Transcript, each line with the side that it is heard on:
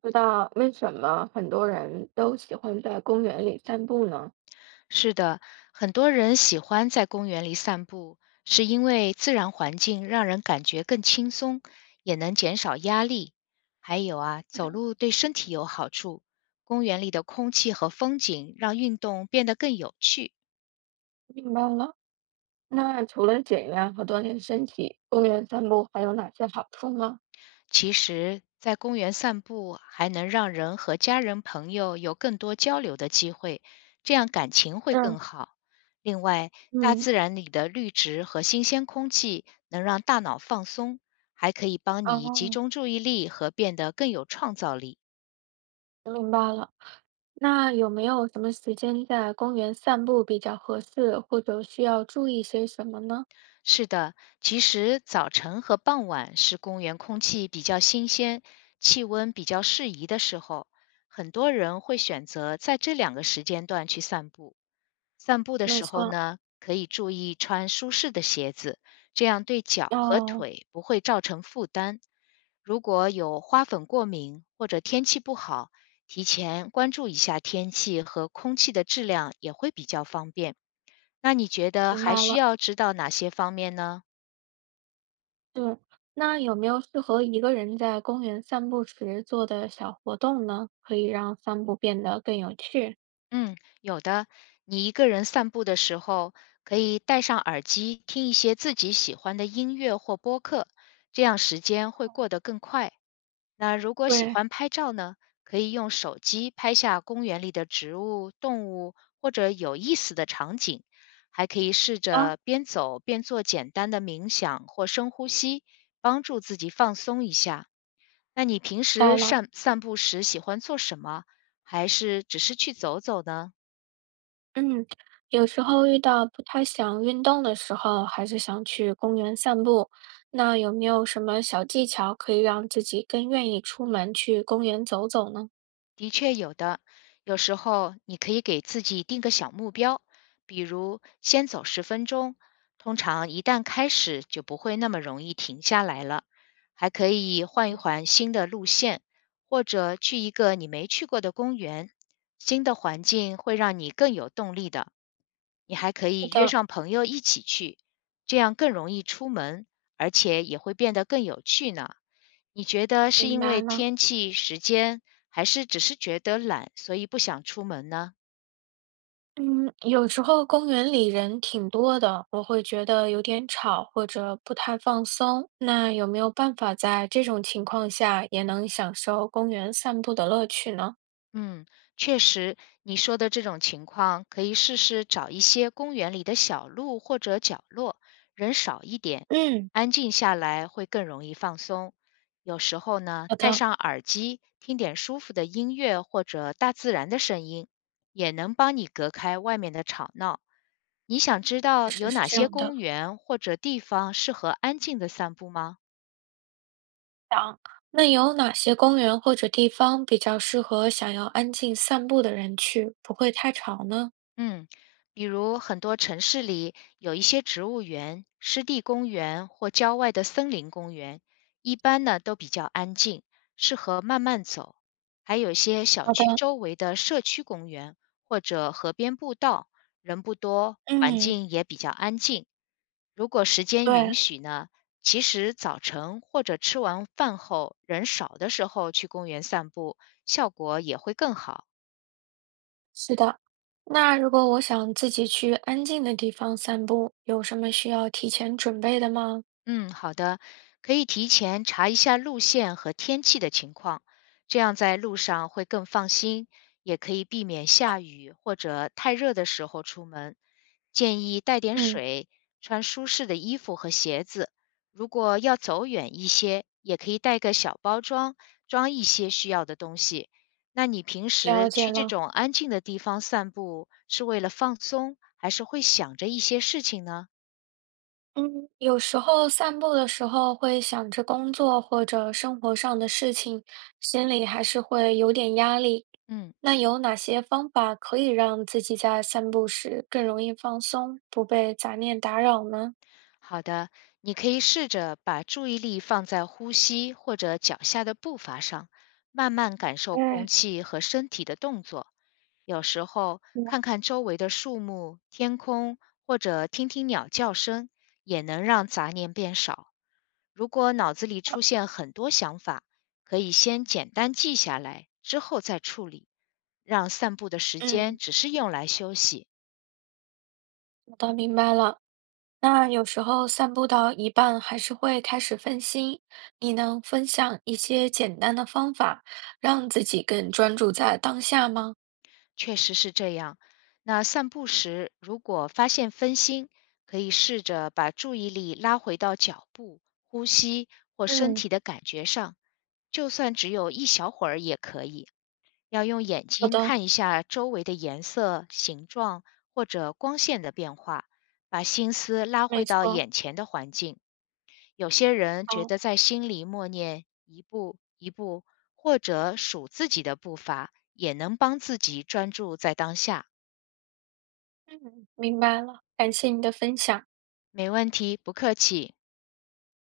right: 知道为什么很多人都喜欢在公园里散步呢？
left: 是的，很多人喜欢在公园里散步，是因为自然环境让人感觉更轻松，也能减少压力。还有啊，走路对身体有好处，公园里的空气和风景让运动变得更有趣。
right: 明白了。那除了减压和锻炼身体，公园散步还有哪些好处吗？
left: 其实，在公园散步还能让人和家人、朋友有更多交流的机会，这样感情会更
right: 嗯
left: 好。另外，大
right: 嗯，
left: 自然里的绿植和新鲜空气能让大脑放松，还可以帮你集
right: 哦，
left: 中注意力和变得更有创造力。
right: 明白了。那有没有什么时间在公园散步比较合适，或者需要注意些什么呢？
left: 是的，其实早晨和傍晚是公园空气比较新鲜、气温比较适宜的时候，很多人会选择在这两个时间段去散步。散步的
right: 没
left: 时候
right: 错，
left: 呢，可以注意穿舒适的鞋子，这样对脚和
right: 哦，
left: 腿不会造成负担。如果有花粉过敏或者天气不好，提前关注一下天气和空气的质量也会比较方便。那你觉得
right: 明
left: 还
right: 白
left: 需
right: 了，
left: 要知道哪些方面呢？
right: 是。那有没有适合一个人在公园散步时做的小活动呢？可以让散步变得更有趣。
left: 嗯，有的。你一个人散步的时候，可以戴上耳机听一些自己喜欢的音乐或播客，这样时间会过得更快。那如果喜
right: 对，
left: 欢拍照呢，可以用手机拍下公园里的植物、动物或者有意思的场景，还可以试
right: 啊。
left: 着边走边做简单的冥想或深呼吸，帮助自己放松一下。那你平时
right: 到了，
left: 散散步时喜欢做什么？还是只是去走走呢？
right: 嗯，有时候遇到不太想运动的时候，还是想去公园散步。那有没有什么小技巧可以让自己更愿意出门去公园走走呢？
left: 的确有的，有时候你可以给自己定个小目标，比如先走10分钟。通常一旦开始，就不会那么容易停下来了。还可以换一
right: 嗯
left: 换新的路线，或者去一个你没去过的公园。新的环境会让你更有动力的。你还可
right: 好
left: 以约
right: 的，
left: 上朋友一起去，这样更容易出门，而且也会变得更有趣呢。你觉得是
right: 明
left: 因
right: 白
left: 为
right: 了。
left: 天气、时间，还是只是觉得懒，所以不想出门呢？
right: 嗯，有时候公园里人挺多的，我会觉得有点吵或者不太放松。那有没有办法在这种情况下也能享受公园散步的乐趣呢？
left: 嗯，确实，你说的这种情况，可以试试找一些公园里的小路或者角落，人少一点，
right: 嗯，
left: 安静下来会更容易放松。有时候呢，
right: 好
left: 戴
right: 的，
left: 上耳机，听点舒服的音乐或者大自然的声音，也能帮你隔开外面的吵闹。你想知
right: 确
left: 道
right: 实
left: 有
right: 是
left: 哪
right: 这
left: 些
right: 样的。
left: 公园或者地方适合安静的散步吗？
right: 想，那有哪些公园或者地方比较适合想要安静散步的人去，不会太吵呢？
left: 嗯，比如很多城市里有一些植物园、湿地公园或郊外的森林公园，一般呢都比较安静，适合慢慢走。还有一些小
right: 好的，
left: 区周围的社区公园或者河边步道，人不多，环
right: 嗯，
left: 境也比较安静。如果时间允
right: 对，
left: 许呢，其实早晨或者吃完饭后人少的时候去公园散步，效果也会更好。
right: 是的。那如果我想自己去安静的地方散步，有什么需要提前准备的吗？
left: 嗯，好的，可以提前查一下路线和天气的情况，这样在路上会更放心，也可以避免下雨或者太热的时候出门。建议带点
right: 嗯，
left: 水，穿舒适的衣服和鞋子。如果要走远一些，也可以带个小包装，装一些需要的东西。那你平时
right: 了解
left: 去这
right: 了。
left: 种安静的地方散步，是为了放松，还是会想着一些事情呢？
right: 嗯，有时候散步的时候会想着工作或者生活上的事情，心里还是会有点压力。
left: 嗯。
right: 那有哪些方法可以让自己在散步时更容易放松，不被杂念打扰呢？
left: 好的，你可以试着把注意力放在呼吸或者脚下的步伐上，慢慢感受空
right: 对，
left: 气和身体的动作。有时候
right: 我
left: 看看周围的树木、天空，或者听听鸟叫声，也能让杂念变少。如果脑子里出现很多想法，可以先简单记下来，之后再处理，让散步的时间
right: 嗯，
left: 只是用来休息。
right: 我倒明白了。那有时候散步到一半还是会开始分心，你能分享一些简单的方法，让自己更专注在当下吗？
left: 确实是这样。那散步时，如果发现分心，可以试着把注意力拉回到脚步、呼吸或身
right: 嗯，
left: 体的感觉上，就算只有一小会儿也可以。要用眼
right: 好
left: 睛
right: 的，
left: 看一下周围的颜色、形状或者光线的变化，把心思拉回
right: 没
left: 到
right: 错，
left: 眼前的环境。有些人觉得
right: 好。
left: 在心里默念一步一步，或者数自己的步伐，也能帮自己专注在当下。
right: 嗯，明白了，感谢你的分享。
left: 没问题，不客气。